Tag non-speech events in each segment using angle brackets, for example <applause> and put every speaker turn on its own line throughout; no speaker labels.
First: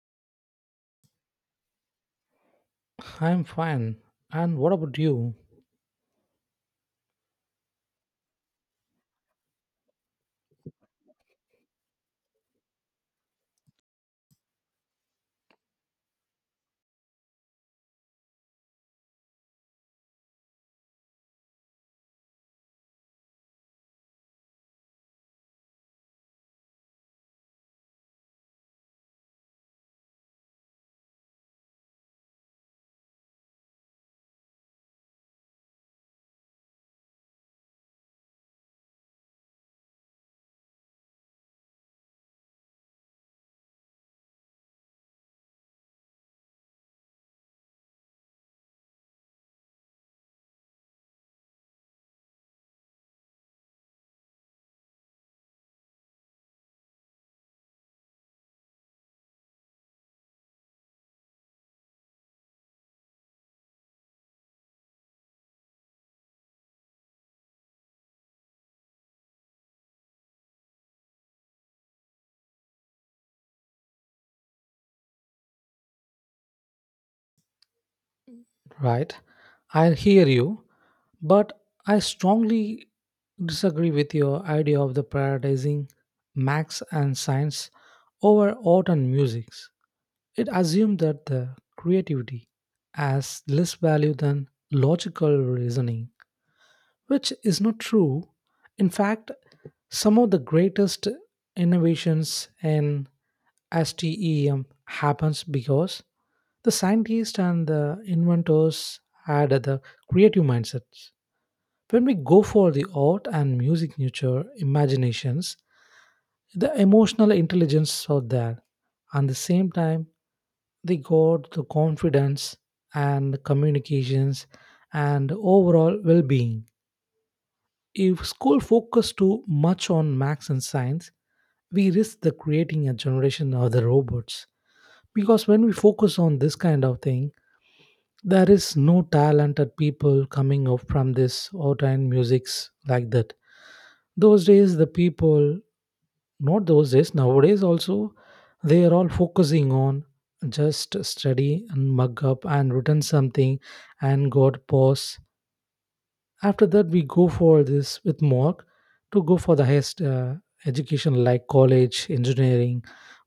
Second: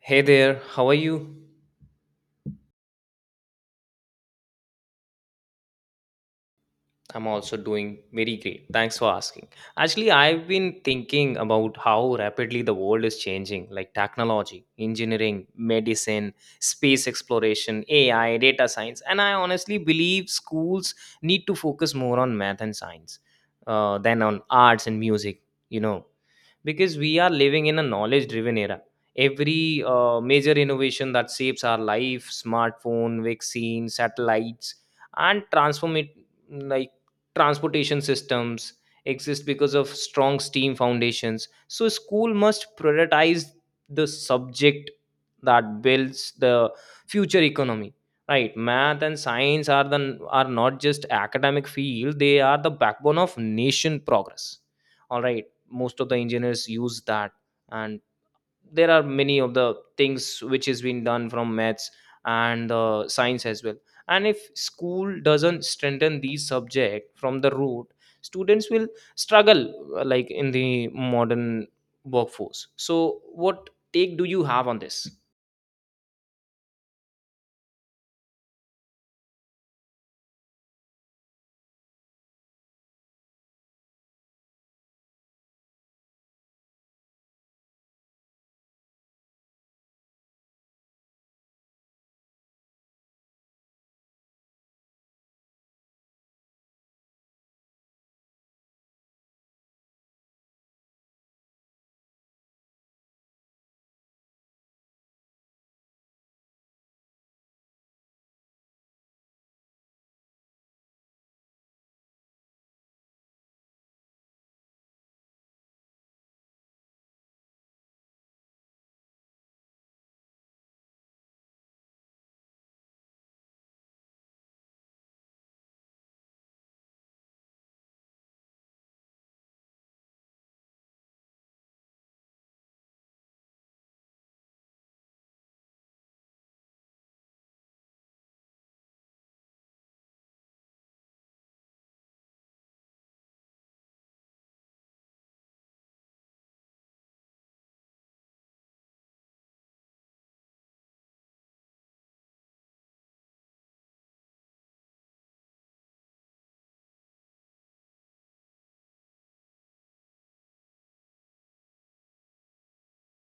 Hey there, how are you?
I'm fine. And what about you?
I'm also doing very great. Thanks for asking. Actually, I've been thinking about how rapidly the world is changing, like technology, engineering, medicine, space exploration, AI, data science, and I honestly believe schools need to focus more on math and science than on arts and music. You know, because we are living in a knowledge driven era every major innovation that shapes our life smartphone vaccines satellites and transform it like transportation systems exist because of strong steam foundations so school must prioritize the subject that builds the future economy right math and science are not just academic field they are the backbone of nation progress all right most of the engineers use that and there are many of the things which is being done from maths and science as well and if school doesn't strengthen these subject from the root students will struggle like in the modern workforce so what take do you have on this
Right. I hear you. But I strongly disagree with your idea of the prioritizing max and science over art and music. It assumes that the creativity has less value than logical reasoning, which is not true. In fact, some of the greatest innovations in STEM happens because the scientists and the inventors had the creative mindsets. When we go for the art and music nurture imaginations, the emotional intelligence are there. And the same time, they got the confidence and communications and overall well-being. If school focus too much on max and science, we risk the creating a generation of the robots. Because when we focus on this kind of thing, there is no talented people coming up from this art and musics like that. Those days the people, not those days, nowadays also, they are all focusing on just study and mug up and written something and got pause. After that we go for this with mark to go for the highest education, like college, engineering,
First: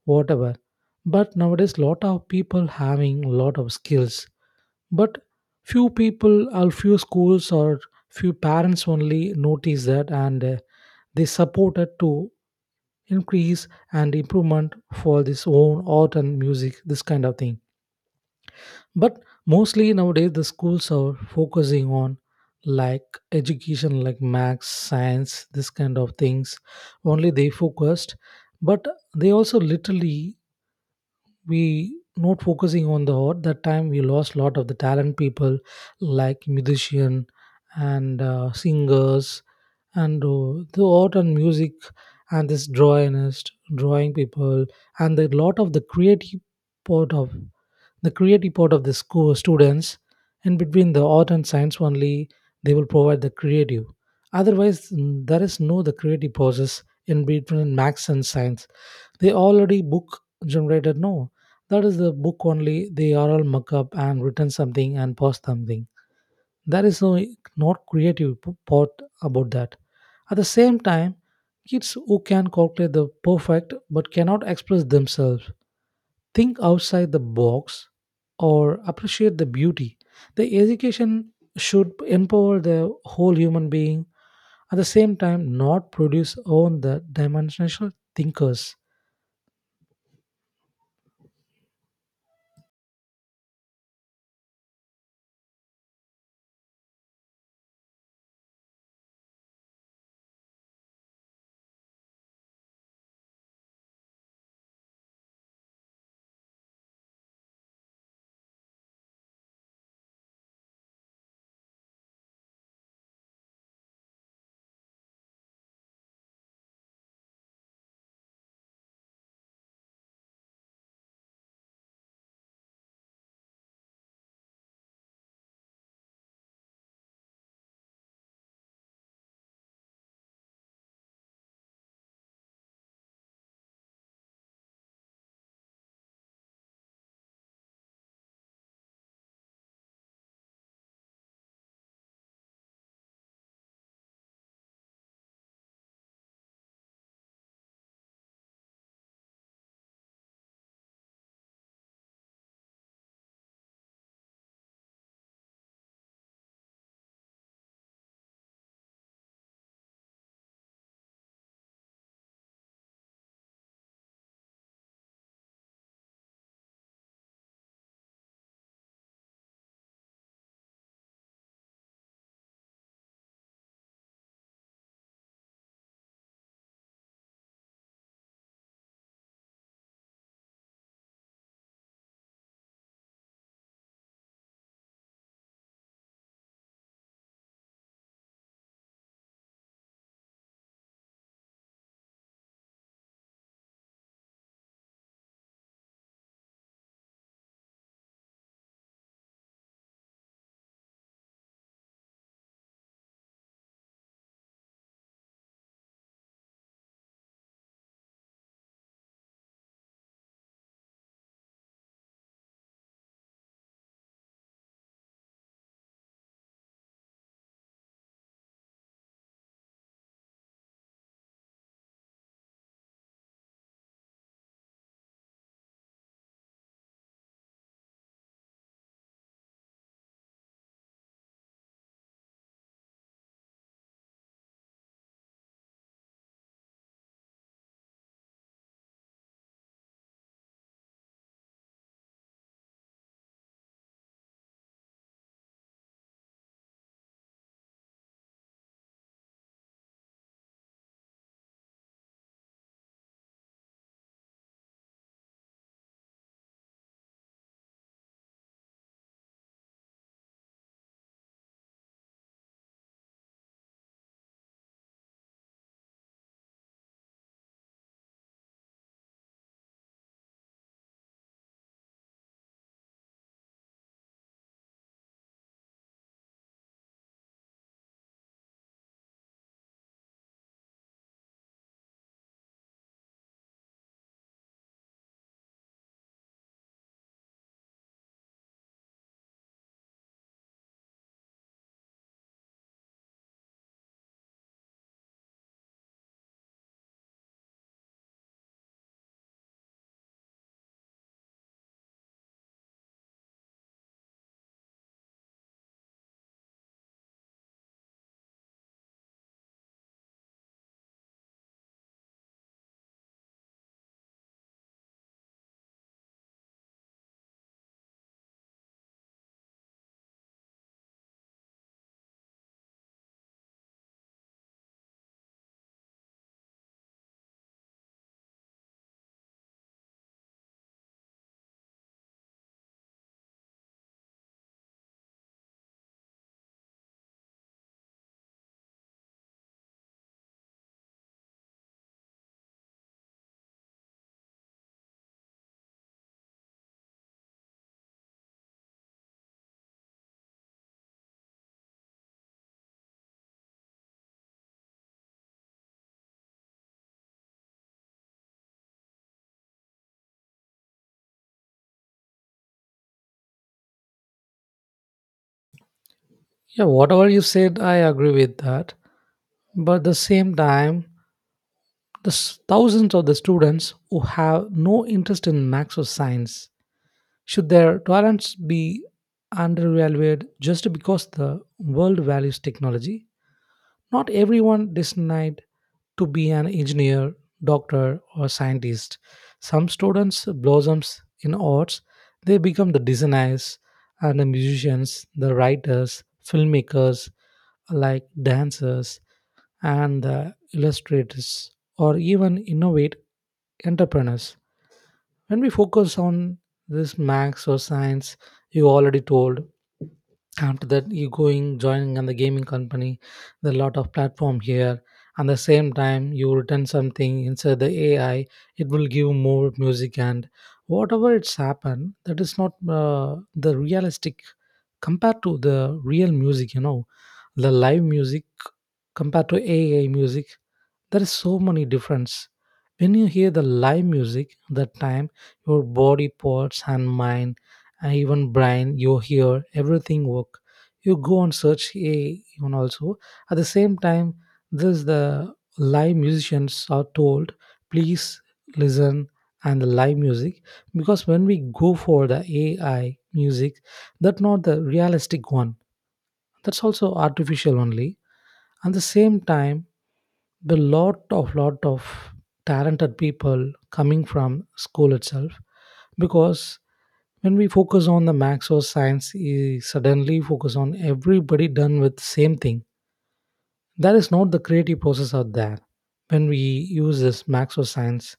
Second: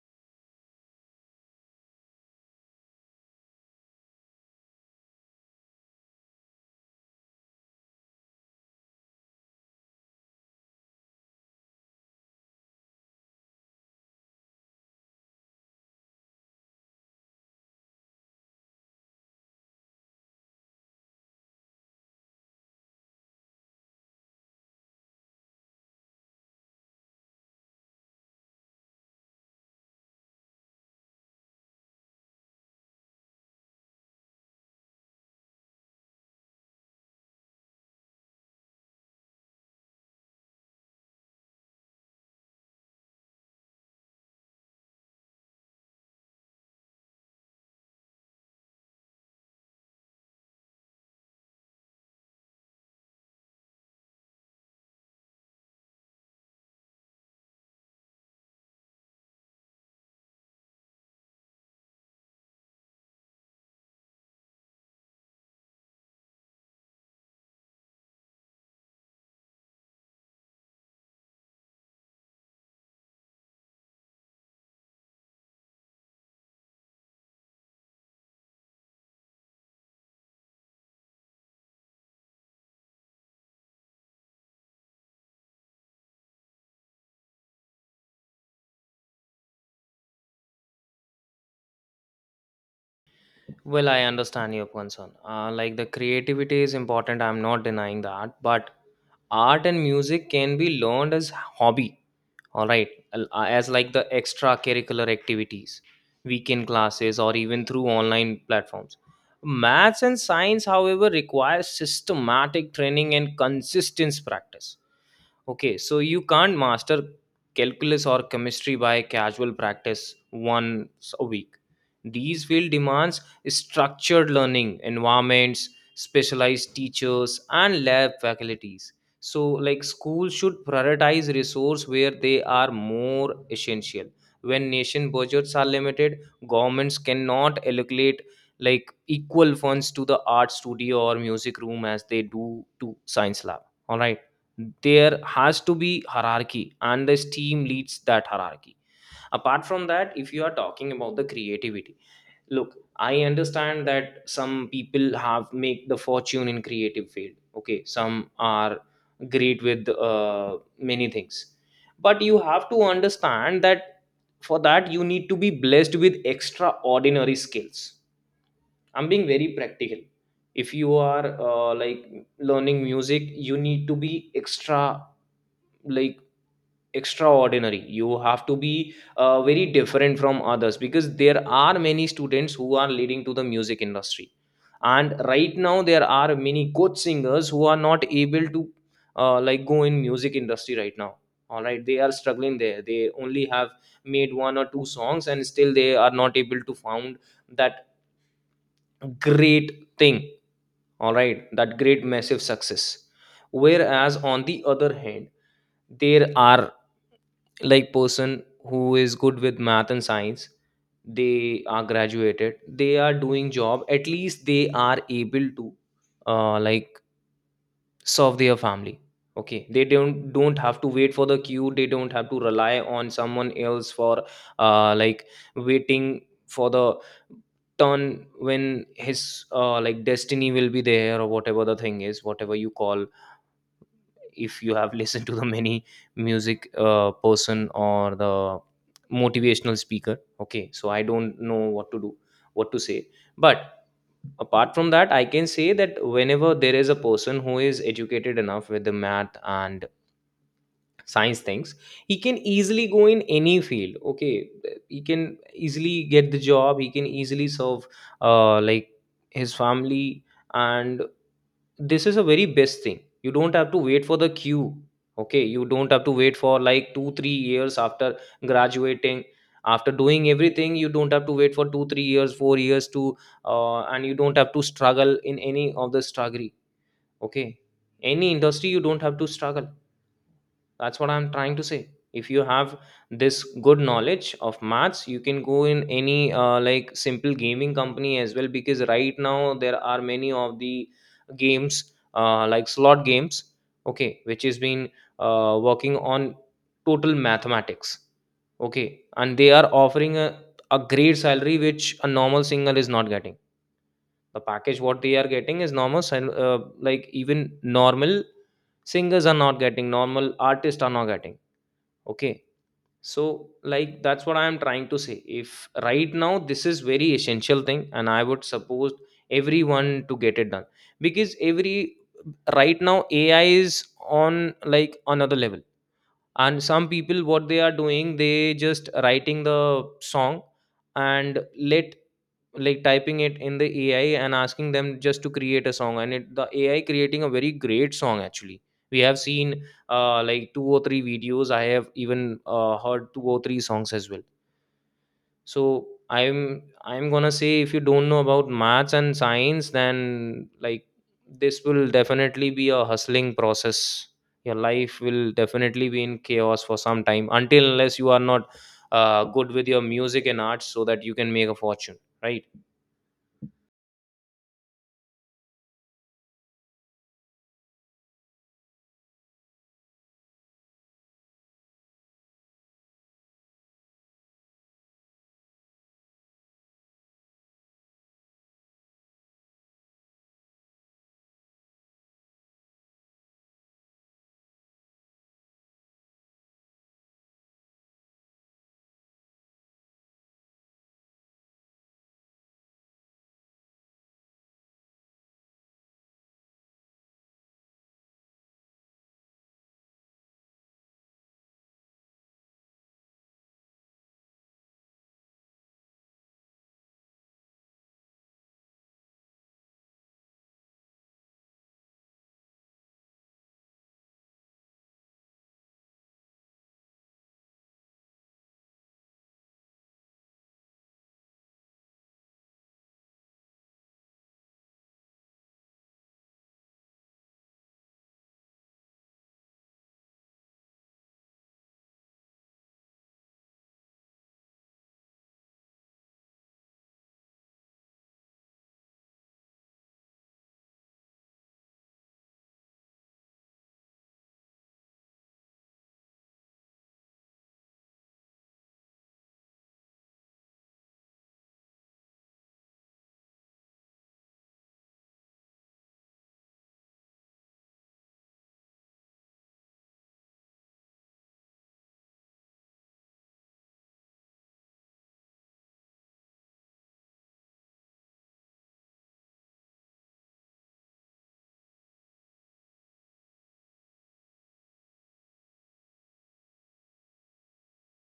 whatever. But nowadays lot of people having lot of skills. But few people or few schools or few parents only notice that. And they support it to increase and improvement for this own art and music, this kind of thing. But mostly nowadays, the schools are focusing on like education, like maths, science, this kind of things. Only they focused, but they also literally we not focusing on the art. That time we lost a lot of the talent people like musician and singers and the art and music and this drawingist drawing people and the lot of the creative part of the school students. In between the art and science only they will provide the creative. Otherwise there is no the creative process in between max and science. They already book generated, no, that is the book only they are all muck up and written something and post something. There is no, not creative part about that. At the same time, kids who can calculate the perfect but cannot express themselves, think outside the box, or appreciate the beauty, the education should empower the whole human being. At the same time, not produce own the dimensional thinkers.
well I understand your concern, like the creativity is important, I'm not denying that, but art and music can be learned as hobby. All right, as like the extracurricular activities, weekend classes, or even through online platforms. Maths and science, however, require systematic training and consistent practice. Okay, so you can't master calculus or chemistry by casual practice once a week. These field demands structured learning environments, specialized teachers, and lab faculties. So, like schools should prioritize resource where they are more essential. When nation budgets are limited, governments cannot allocate like equal funds to the art studio or music room as they do to science lab. All right, there has to be hierarchy and this team leads that hierarchy. Apart from that, if you are talking about the creativity, look, I understand that some people have make the fortune in creative field. Okay, some are great with many things, but you have to understand that for that you need to be blessed with extraordinary skills. I'm being very practical. If you are like learning music, you need to be extra, like extraordinary. You have to be very different from others because there are many students who are leading to the music industry, and right now there are many good singers who are not able to like go in music industry right now. All right, they are struggling there. They only have made one or two songs and still they are not able to found that great thing. All right, that great massive success. Whereas on the other hand, there are like person who is good with math and science. They are graduated, they are doing job, at least they are able to like serve their family. Okay, they don't have to wait for the queue. They don't have to rely on someone else for like waiting for the turn when his like destiny will be there or whatever the thing is, whatever you call. If you have listened to the many music person or the motivational speaker, okay, so I don't know what to do, what to say, but apart from that I can say that whenever there is a person who is educated enough with the math and science things, he can easily go in any field. Okay, he can easily get the job, he can easily serve like his family, and this is a very best thing. You don't have to wait for the queue. Okay, you don't have to wait for like 2 3 years after graduating, after doing everything. You don't have to wait for 2 3 years 4 years to and you don't have to struggle in any of the struggle. Okay, any industry, you don't have to struggle. That's what I'm trying to say. If you have this good knowledge of maths, you can go in any like simple gaming company as well, because right now there are many of the games, like slot games, okay, which has been working on total mathematics. Okay, and they are offering a great salary which a normal singer is not getting. The package what they are getting is normal like even normal singers are not getting, normal artists are not getting. Okay, so like that's what I am trying to say. If right now this is very essential thing and I would suppose everyone to get it done, because every right now ai is on like another level. And some people what they are doing, they just writing the song and let, like typing it in the AI and asking them just to create a song, and it the AI creating a very great song actually. We have seen like two or three videos. I have even heard two or three songs as well. So I'm gonna say if you don't know about maths and science, then like this will definitely be a hustling process. Your life will definitely be in chaos for some time until unless you are not good with your music and arts, so that you can make a fortune, right?
Yeah, whatever you said, I agree with that. But at the same time, the thousands of the students who have no interest in max or science, should their talents be undervalued just because the world values technology? Not everyone designed to be an engineer, doctor, or scientist. Some students blossoms in arts. They become the designers and the musicians, the writers, filmmakers, like dancers and the illustrators or even innovate entrepreneurs. When we focus on this max or science you already told, after that you going joining on the gaming company, there are lot of platform here. And the same time you return something inside the AI, it will give more music and whatever it's happened, that is not the realistic compared to the real music, the live music compared to AI music, there is so many difference. When you hear the live music, that time your body parts and mind and even brain, your hear everything work. You go and search AI even also. At the same time, this the live musicians are told, please listen and the live music. Because when we go for the AI music, that not the realistic one. That's also artificial only. At the same time, the lot of talented people coming from school itself. Because when we focus on the max or science suddenly focus on everybody done with same thing, that is not the creative process out there. When we use this max or science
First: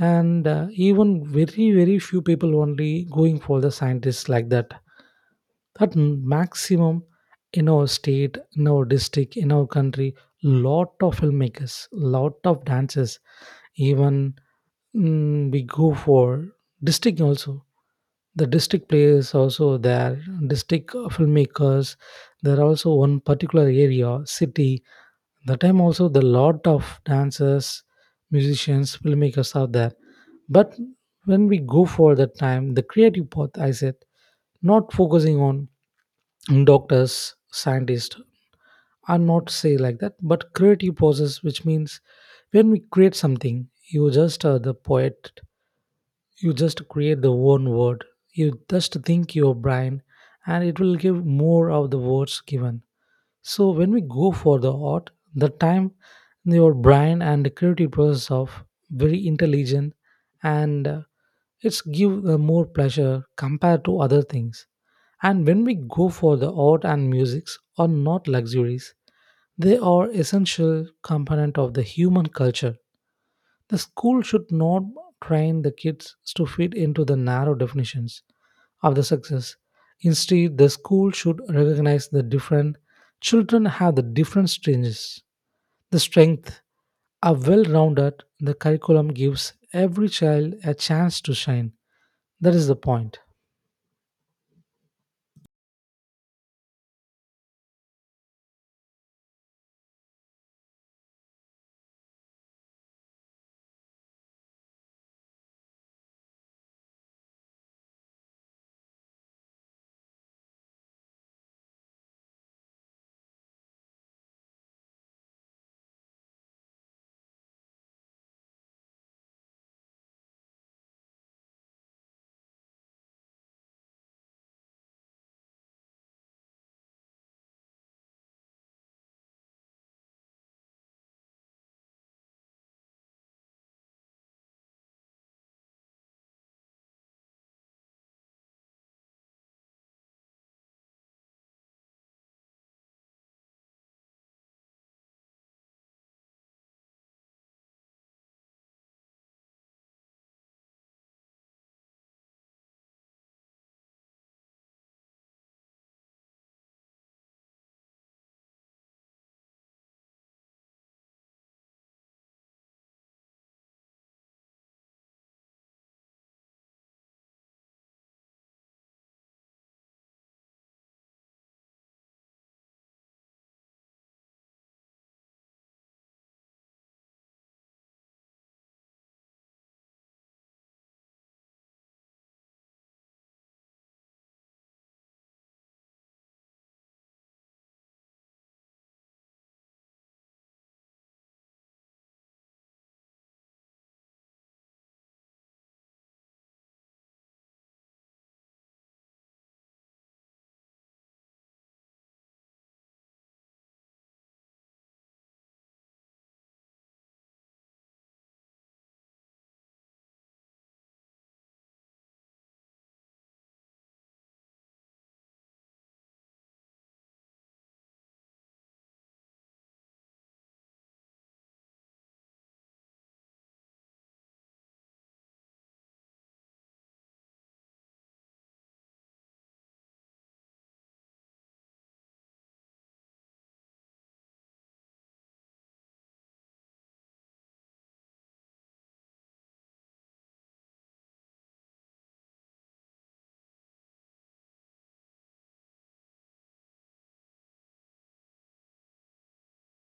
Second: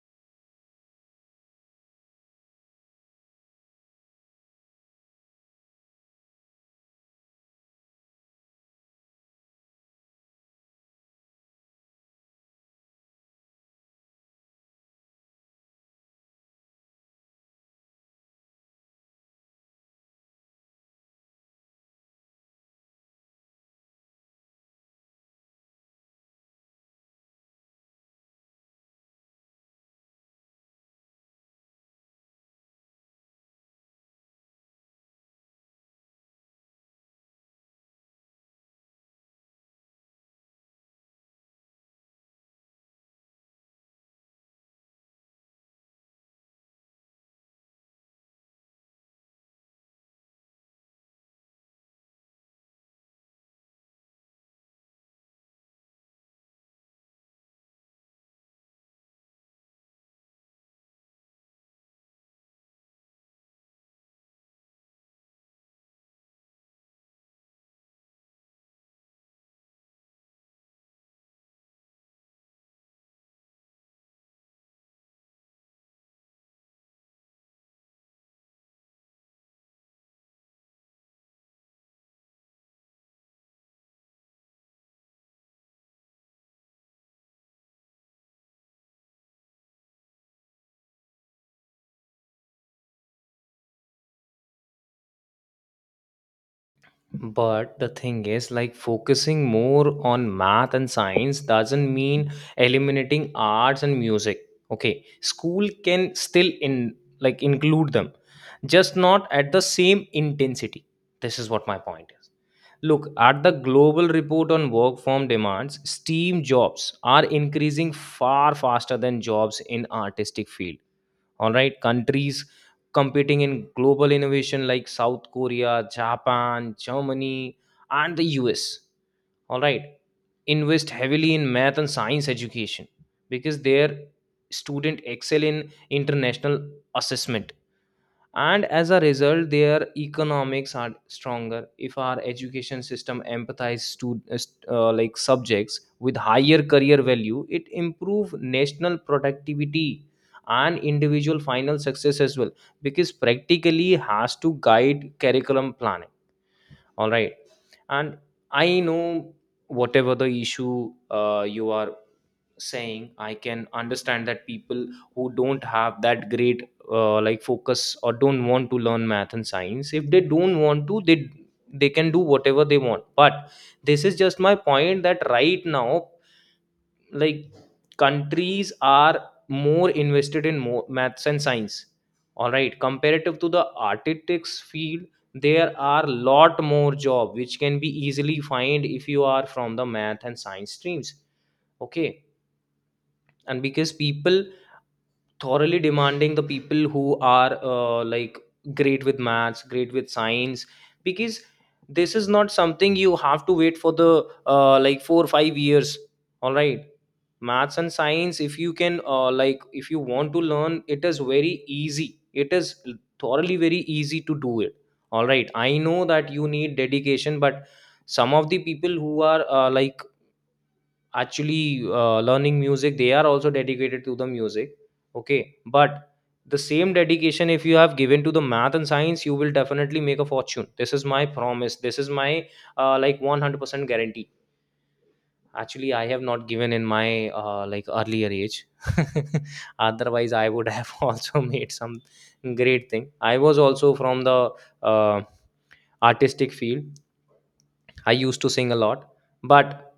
and even very very few people only going for the scientists like that. That maximum, in our state, in our district, in our country, lot of filmmakers, lot of dancers. Even we go for district also, the district players also there, district filmmakers. There are also one particular area city, the time also the lot of dancers, musicians, filmmakers are there. But when we go for that time, the creative path, I said, not focusing on doctors, scientists, are not say like that, but creative process. Which means when we create something, you just are the poet, you just create the one word, you just think your brain, and it will give more of the words given. So when we go for the art, the time your brain and the creative process of very intelligent and it's give more pleasure compared to other things. And when we go for the art and musics are not luxuries. They are essential component of the human culture. The school should not train the kids to fit into the narrow definitions of the success. Instead, the school should recognize the different children have the different strengths. The strength are well rounded. The curriculum gives every child a chance to shine. That is the point.
But the thing is, like focusing more on math and science doesn't mean eliminating arts and music. Okay, school can still in like include them, just not at the same intensity. This is what my point is. Look at the global report on work form demands. STEAM jobs are increasing far faster than jobs in artistic field. All right, countries competing in global innovation like South Korea, Japan, Germany, and the US, all right, invest heavily in math and science education, because their student excel in international assessment, and as a result their economics are stronger. If our education system empathize to like subjects with higher career value, it improve national productivity and individual final success as well, because practically has to guide curriculum planning. All right, and I know whatever the issue you are saying, I can understand that people who don't have that great like focus or don't want to learn math and science, if they don't want to, they can do whatever they want. But this is just my point that right now, like countries are more invested in more maths and science, all right, comparative to the architects field. There are lot more job which can be easily find if you are from the math and science streams. Okay, and because people thoroughly demanding the people who are like great with maths great with science, because this is not something you have to wait for the like 4 or 5 years. All right, maths and science, if you can like if you want to learn, it is very easy, it is thoroughly very easy to do it. All right, I know that you need dedication, but some of the people who are like actually learning music, they are also dedicated to the music. Okay, but the same dedication if you have given to the math and science, you will definitely make a fortune. This is my promise, this is my like 100% guarantee. Actually I have not given in my like earlier age <laughs> otherwise I would have <laughs> also made some great thing. I was also from the uh, artistic field. I used to sing a lot, but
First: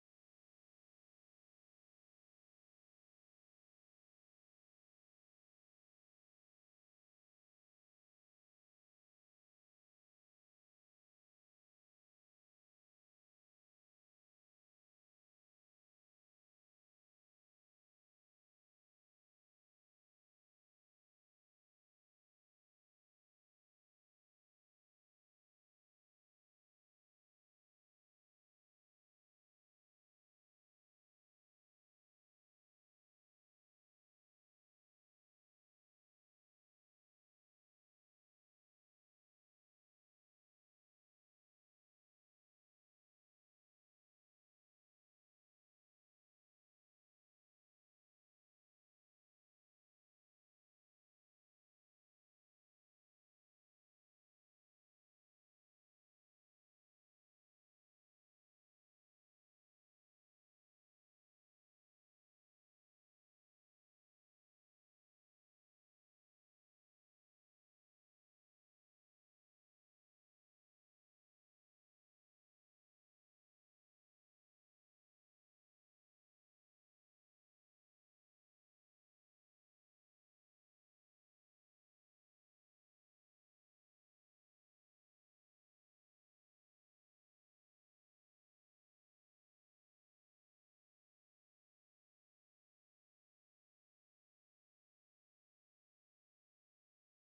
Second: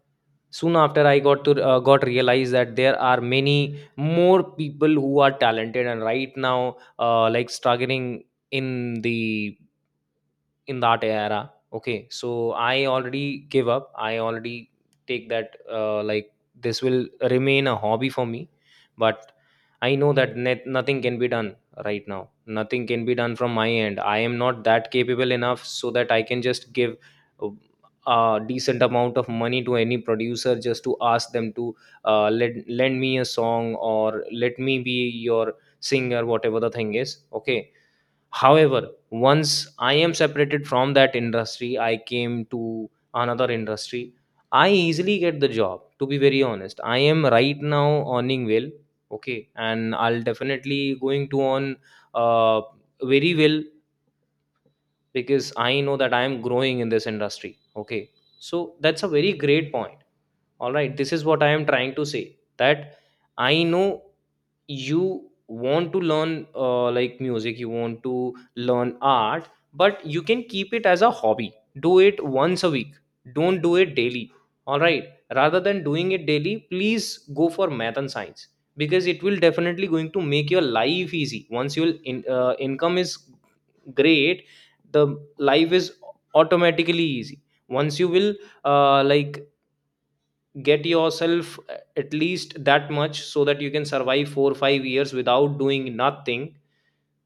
soon after I got to got realized that there are many more people who are talented and right now like struggling in the in that era. Okay, so I already give up, I already take that like this will remain a hobby for me. But I know that nothing can be done. Right now nothing can be done from my end. I am not that capable enough so that I can just give uh, a decent amount of money to any producer just to ask them to lend me a song or let me be your singer, whatever the thing is. Okay, however, once I am separated from that industry, I came to another industry. I easily get the job, to be very honest. I am right now earning well. Okay, and I'll definitely going to earn uh, very well, because I know that I am growing in this industry. Okay, so that's a very great point. All right, this is what I am trying to say, that I know you want to learn like music, you want to learn art, but you can keep it as a hobby. Do it once a week, don't do it daily. All right, rather than doing it daily, please go for math and science, because it will definitely going to make your life easy. Once your income is great, the life is automatically easy. Once you will like get yourself at least that much so that you can Survive 4 or 5 years without doing nothing.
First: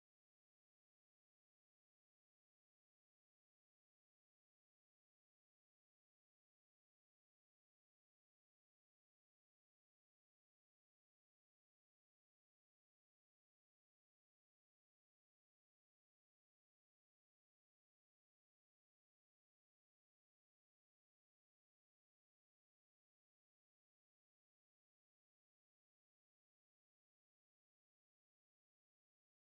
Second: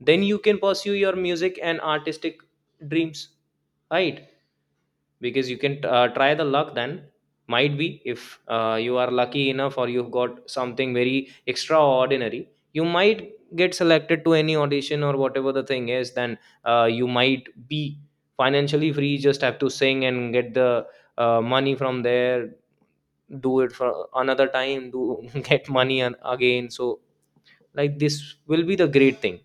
Then you can pursue your music and artistic dreams, right? Because you can try the luck then. Might be if you are lucky enough or you've got something very extraordinary, you might get selected to any audition or whatever the thing is. Then you might be financially free, just have to sing and get the money from there. Do it for another time, do <laughs> get money and again, so like this will be the great thing.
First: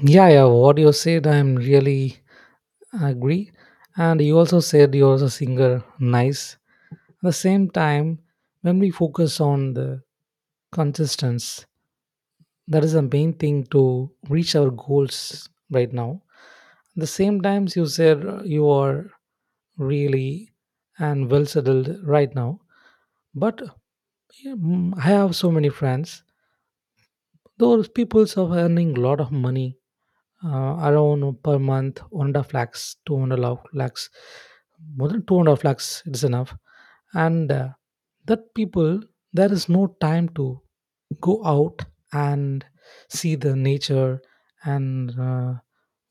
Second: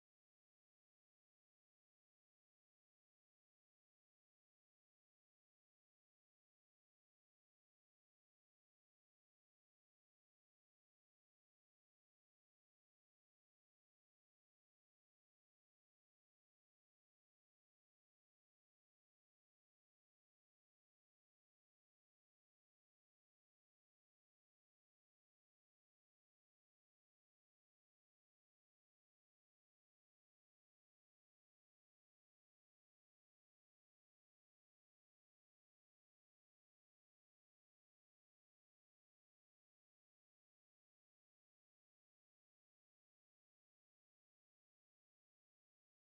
Yeah, yeah. What you said, I'm really agree. And you also said you're a singer. Nice. At the same time, when we focus on the consistency, that is the main thing to reach our goals right now. At the same times, you said you are really and well settled right now. But yeah, I have so many friends. Those people are earning a lot of money, around per month 1.5 lakhs, 2.5 lakhs, more than 2.5 lakhs, it's enough. And that people, there is no time to go out and see the nature and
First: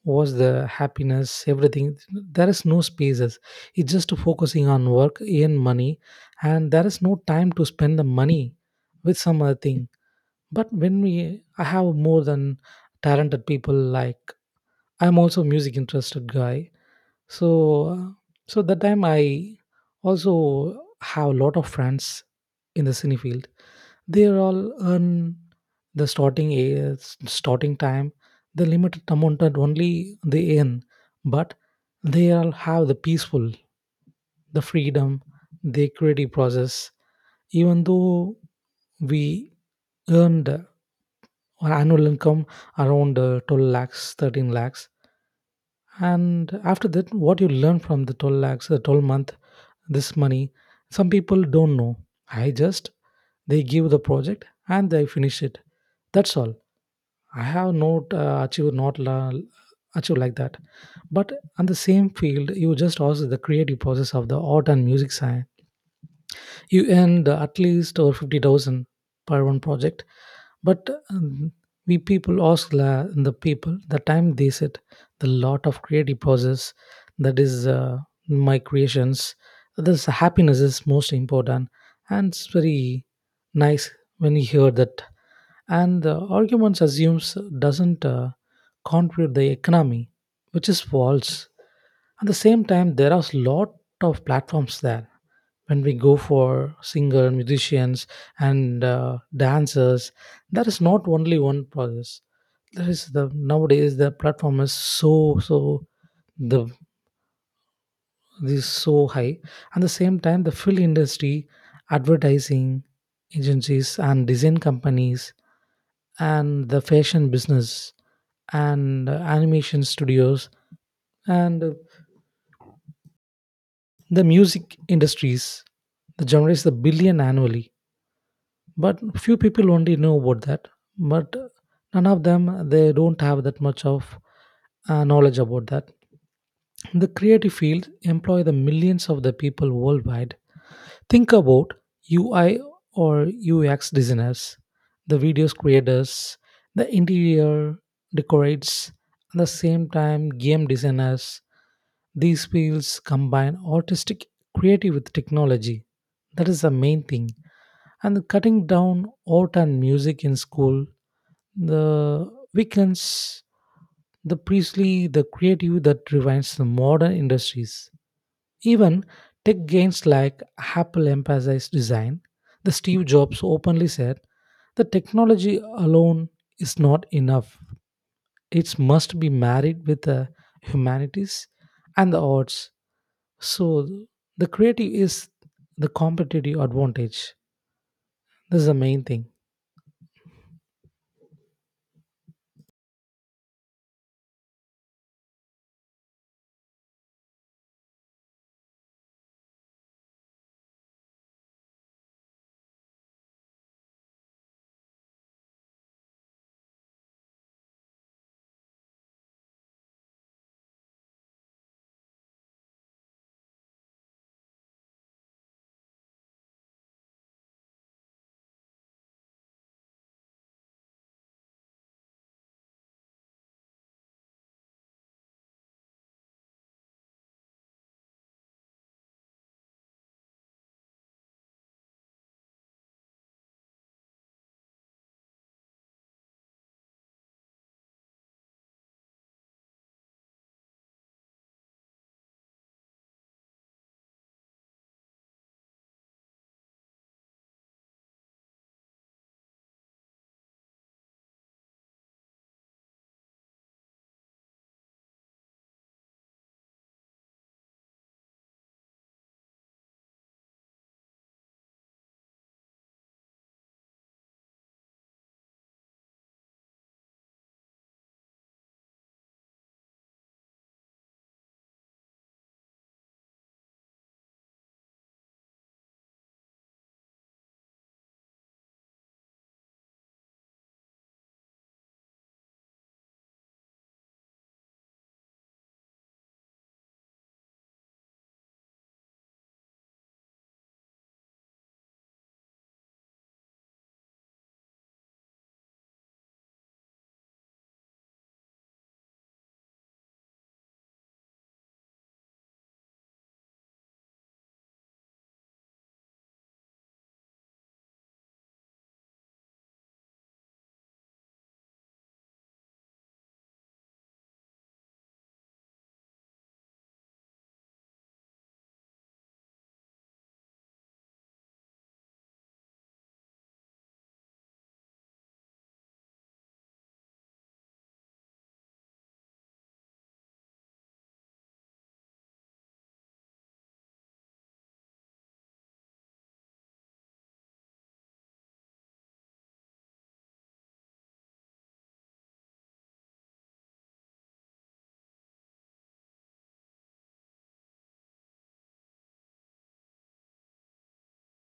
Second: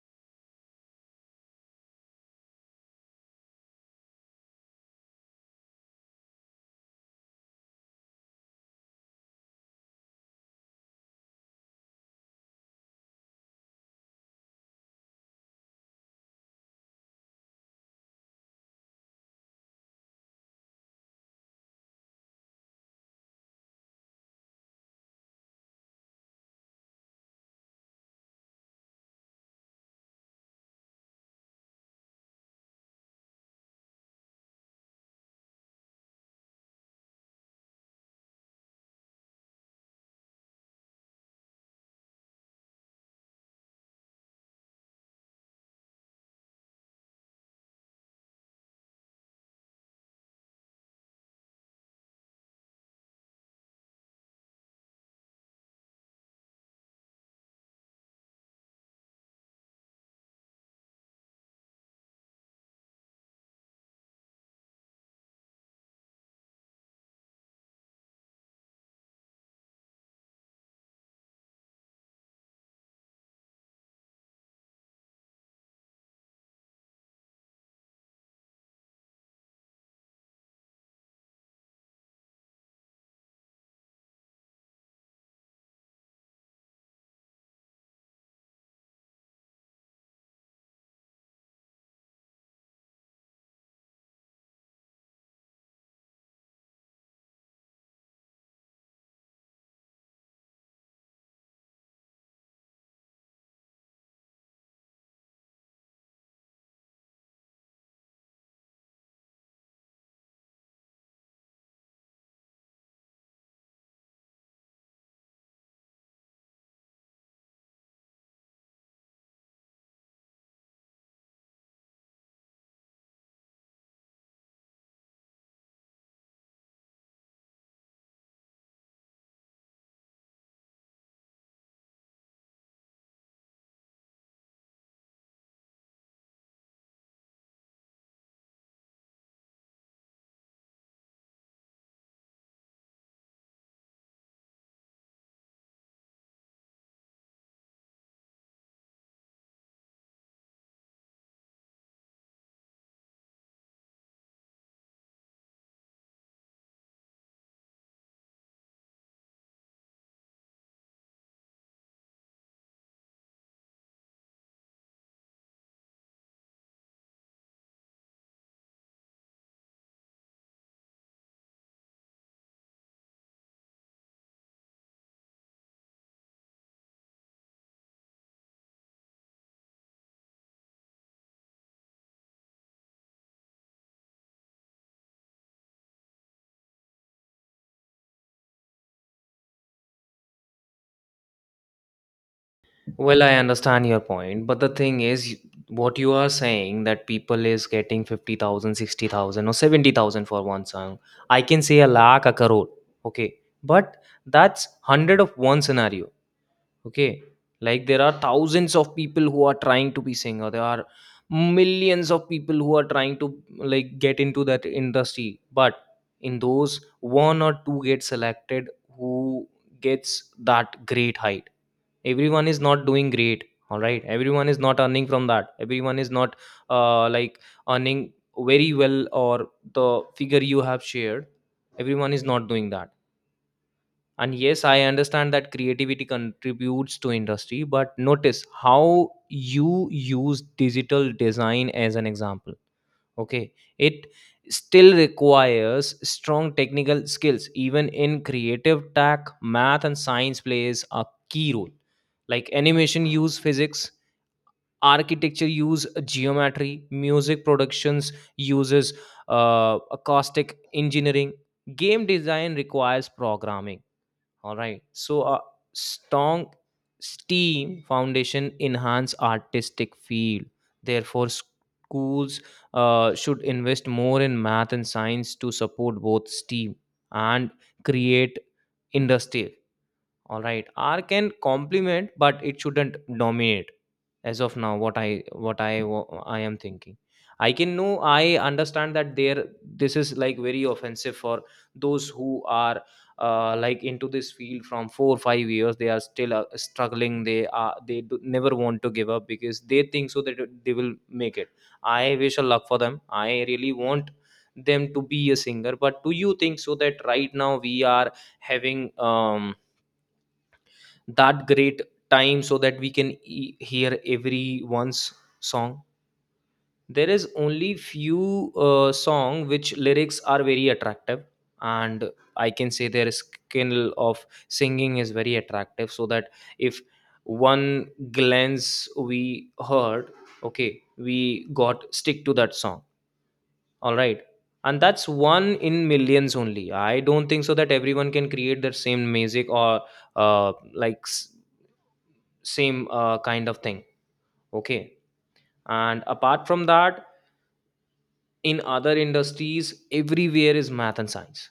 what's the happiness, everything. There is no spaces, it's just focusing on work and money, and there is no time to spend the money with some other thing. But when we, I have more than talented people, like I'm also music interested guy. So uh, so that time I also have a lot of friends in the cine field. They're all earn the starting a starting time, the limited amount that only they earn, but they all have the peaceful, the freedom, the creative process. Even though we earned our annual income around 12 lakhs, 13 lakhs, and after that, what you learn from the 12 lakhs, the 12-month, this money, some people don't know. I just, they give the project and they finish it. That's all. I have not achieved, not achieved like that. But on the same field, you just also the creative process of the art and music side, you earned at least over 50,000 per one project. But we people ask the people, the time they set the lot of creative process, that is my creations. This happiness is most important, and it's very nice when you hear that. And the arguments assumes doesn't contribute the economy, which is false. At the same time, there are a lot of platforms there. When we go for singer, musicians and dancers, there is not only one process. There is the nowadays the platform is so so, the is so high. At the same time, the film industry, advertising agencies and design companies and the fashion business and animation studios and the music industries, the generates the billion annually, but few people only know about that. But none of them, they don't have that much of knowledge about that. The creative field employ the millions of the people worldwide. Think about UI or UX designers, the videos creators, the interior decorates, at the same time game designers. These fields combine artistic creative with technology. That is the main thing. And cutting down art and music in school, the weekends, the priestly, the creative that defines the modern industries. Even tech giants like Apple emphasized design, the Steve Jobs openly said, the technology alone is not enough. It must be married with the humanities and the arts. So the creative is the competitive advantage. This is the main thing.
Well, I understand your point, but the thing is what you are saying, that people is getting 50,000, 60,000, or 70,000 for one song. I can say a lakh, a crore. Okay. But that's 100 of one scenario. Okay. Like, there are thousands of people who are trying to be singer. There are millions of people who are trying to like get into that industry, but in those one or two get selected who gets that great height. Everyone is not doing great, all right? Everyone is not earning from that. Everyone is not like earning very well or the figure you have shared. Everyone is not doing that. And yes, I understand that creativity contributes to industry, but notice how you use digital design as an example. Okay. It still requires strong technical skills. Even in creative tech, math and science plays a key role. Like animation use physics, architecture use geometry, music productions uses acoustic engineering, game design requires programming, all right? So a strong STEAM foundation enhance artistic field. Therefore, schools should invest more in math and science to support both STEAM and create industry. All right. R can complement, but it shouldn't dominate. As of now, what I am thinking, I can know, I understand that there, this is like very offensive for those who are like into this field from 4 or 5 years. They are still struggling. They never want to give up, because they think so that they will make it. I wish a luck for them. I really want them to be a singer. But do you think so that right now we are having um that great time so that we can e- hear everyone's song? There is only few song which lyrics are very attractive, and I can say their skill of singing is very attractive, so that if one glance we heard, okay, we got stick to that song, all right? And that's one in millions only. I don't think so that everyone can create their same music or uh, like s- same kind of thing. Okay. And apart from that, in other industries, everywhere is math and science,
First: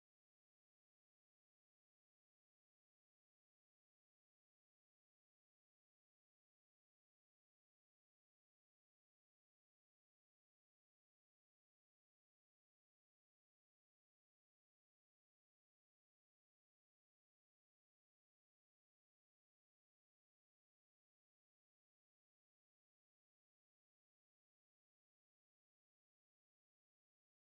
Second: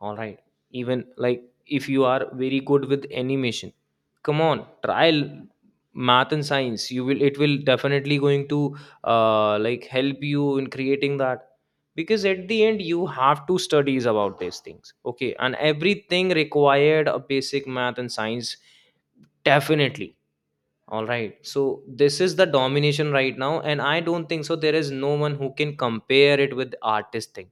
all right? Even like if you are very good with animation, come on, math and science, you will, it will definitely going to like help you in creating that, because at the end you have to studies about these things. Okay. And everything required a basic math and science, definitely. All right. So this is the domination right now, and I don't think so. There is no one who can compare it with artist thing.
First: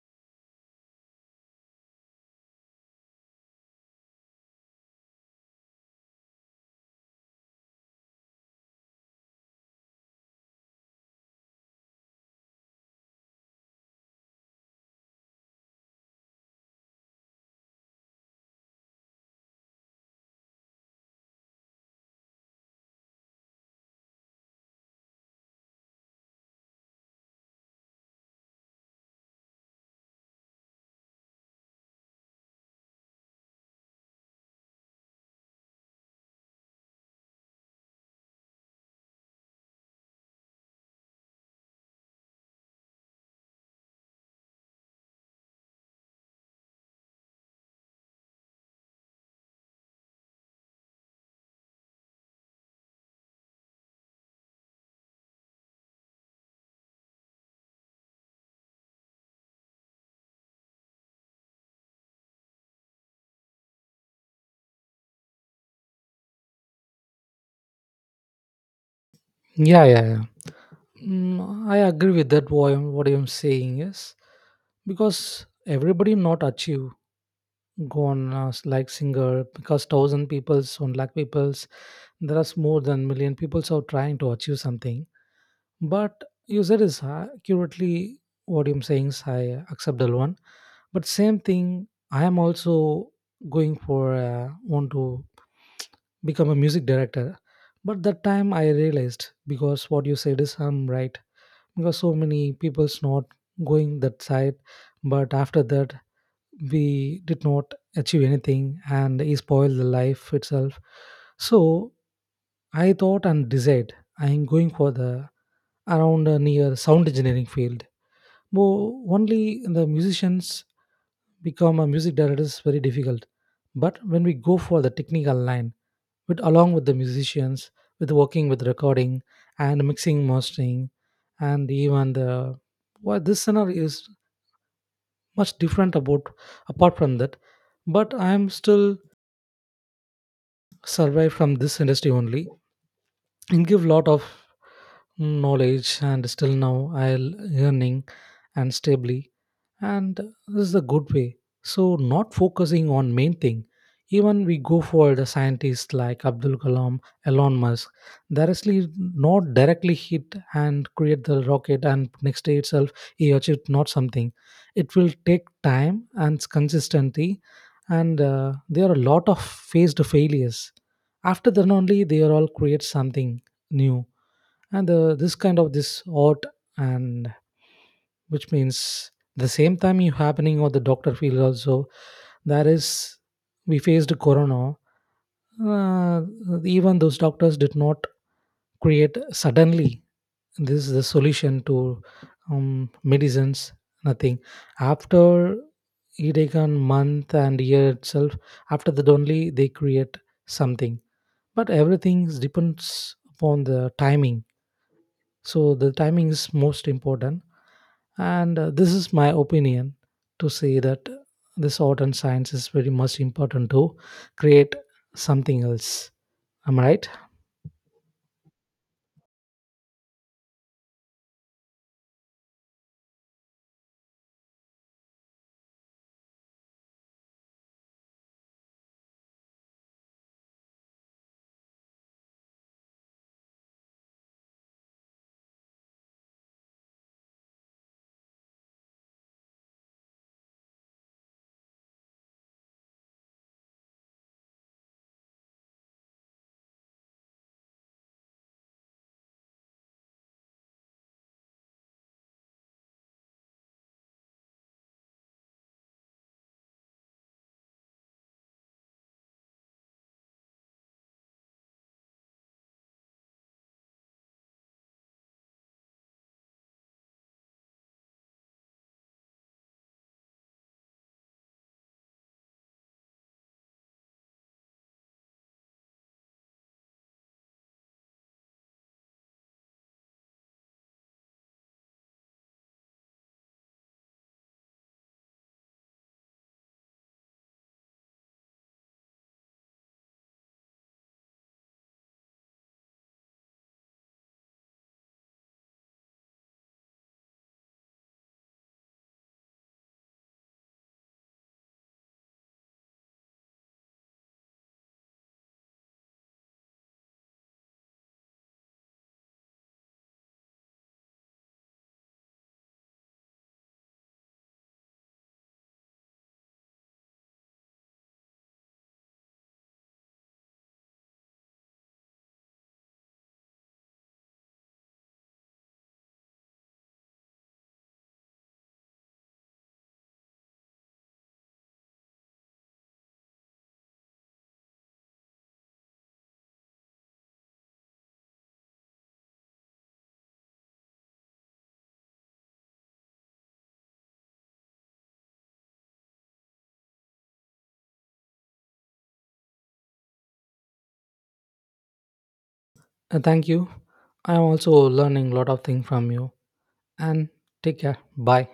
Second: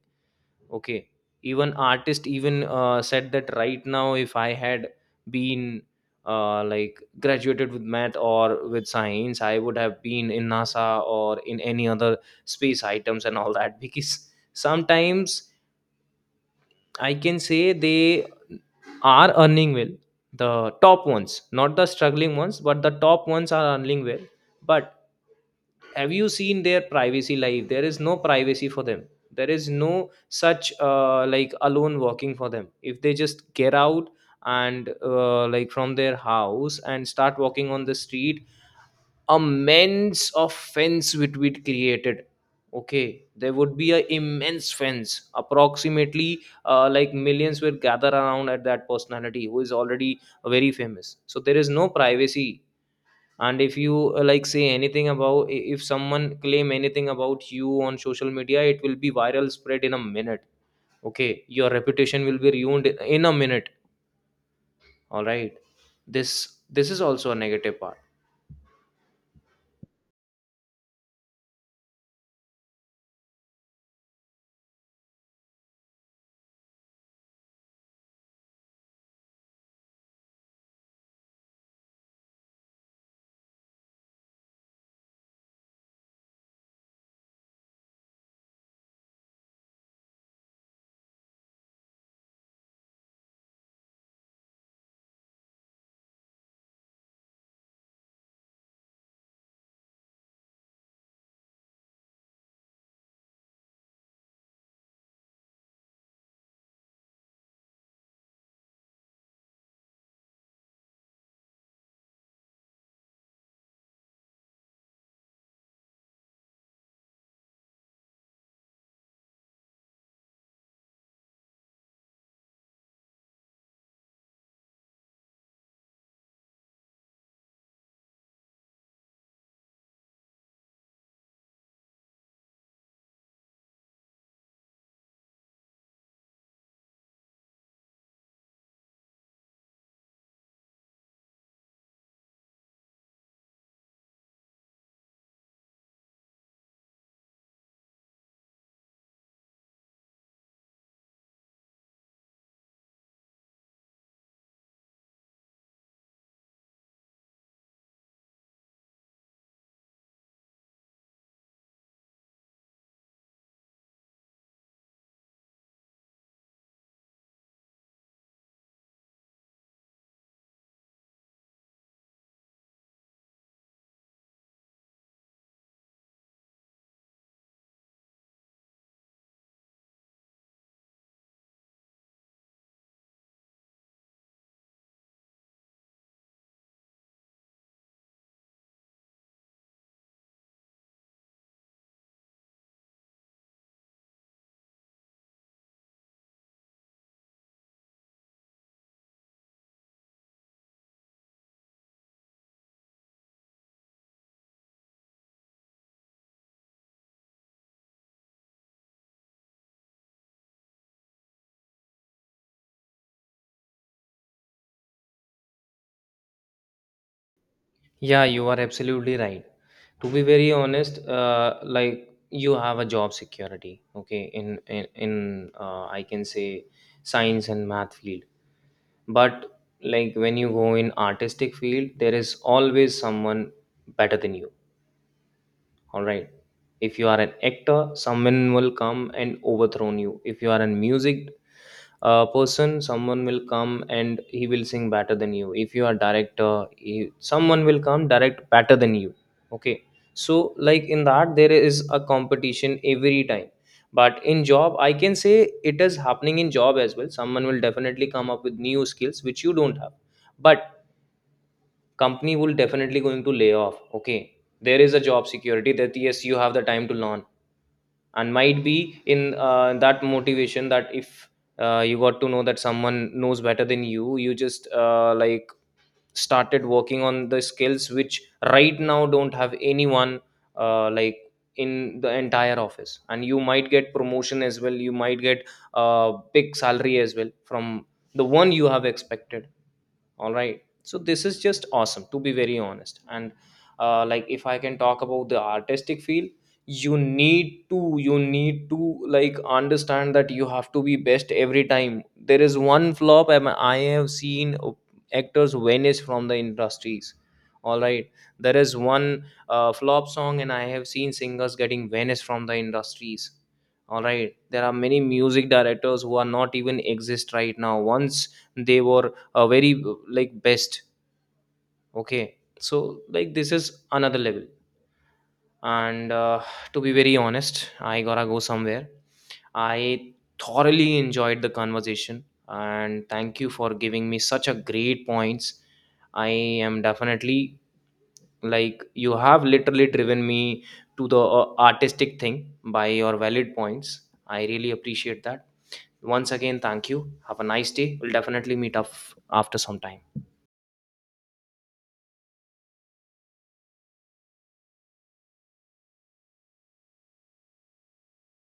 Okay. Even artist even said that right now, if I had been like graduated with math or with science, I would have been in NASA or in any other space items and all that. <laughs> Because sometimes I can say they are earning well. The top ones, not the struggling ones, but the top ones are earning well. But have you seen their privacy life? There is no privacy for them. There is no such like alone walking for them. If they just get out and like from their house and start walking on the street, immense of fence would be created. Okay. There would be a immense fence, approximately like millions will gather around at that personality who is already very famous. So there is no privacy. And if you like say anything about if someone claim anything about you on social media, it will be viral spread in a minute. Okay. Your reputation will be ruined in a minute, all right? this this is also a negative part.
Yeah, yeah, yeah. I agree with that. What I'm saying is, because everybody not achieve. Go on like singer, because thousand peoples, 1 lakh peoples, there are more than million peoples are trying to achieve something. But you said is accurately. What I'm saying is, I accept the one, but same thing I am also going for want to become a music director. But that time I realized, because what you said is, I'm right, because so many people's not going that side, but after that we did not achieve anything and he spoiled the life itself. So I thought and decided I'm going for the around near sound engineering field. Only the musicians become a music director is very difficult. But when we go for the technical line with along with the musicians, with working with recording and mixing mastering and even the, well, this scenario is much different about, apart from that. But I am still survive from this industry only and give lot of knowledge, and still now I'll earning and stably. And this is a good way, so not focusing on main thing. Even we go for the scientists like Abdul Kalam, Elon Musk, directly not directly hit and create the rocket and next day itself he achieved not something. It will take time and consistency, and there are a lot of faced failures, after then only they are all create something new and this kind of this odd, and which means the same time you happening or the doctor field also, that is, we faced corona. Uh, even those doctors did not create suddenly this is the solution to medicines, nothing. After it take month and year itself, after that only they create something. But everything depends upon the timing, so the timing is most important. And this is my opinion, to say that this art and science is very much important to create something else. Am I right?
Yeah, you are absolutely right. To be very honest, like you have a job security, okay, in I can say science and math field. But like when you go in artistic field, there is always someone better than you. All right. If you are an actor, someone will come and overthrow you. If you are a music person, someone will come and he will sing better than you. If you are director, someone will come direct better than you. Okay. So like in that, there is a competition every time. But in job, I can say it is happening in job as well. Someone will definitely come up with new skills which you don't have. But company will definitely going to lay off. Okay. There is a job security that yes, you have the time to learn, and might be in that motivation that if you got to know that someone knows better than you, you just like started working on the skills which right now don't have anyone like in the entire office, and you might get promotion as well, you might get a big salary as well from the one you have expected, all right? So this is just awesome, to be very honest. And like if I can talk about the artistic field, you need to like understand that you have to be best every time. There is one flop, I have seen actors vanish from the industries, all right? There is one flop song and I have seen singers getting vanished from the industries, all right? There are many music directors who are not even exist right now. Once they were a very like best. Okay. So like this is another level. And to be very honest, I gotta go somewhere. I thoroughly enjoyed the conversation and thank you for giving me such a great points. I am definitely, like, you have literally driven me to the artistic thing by your valid points. I really appreciate that. Once again, thank you. Have a nice day. We'll definitely meet up after some time.
Thank you, I'm also learning a lot of things from you. And take care. Bye.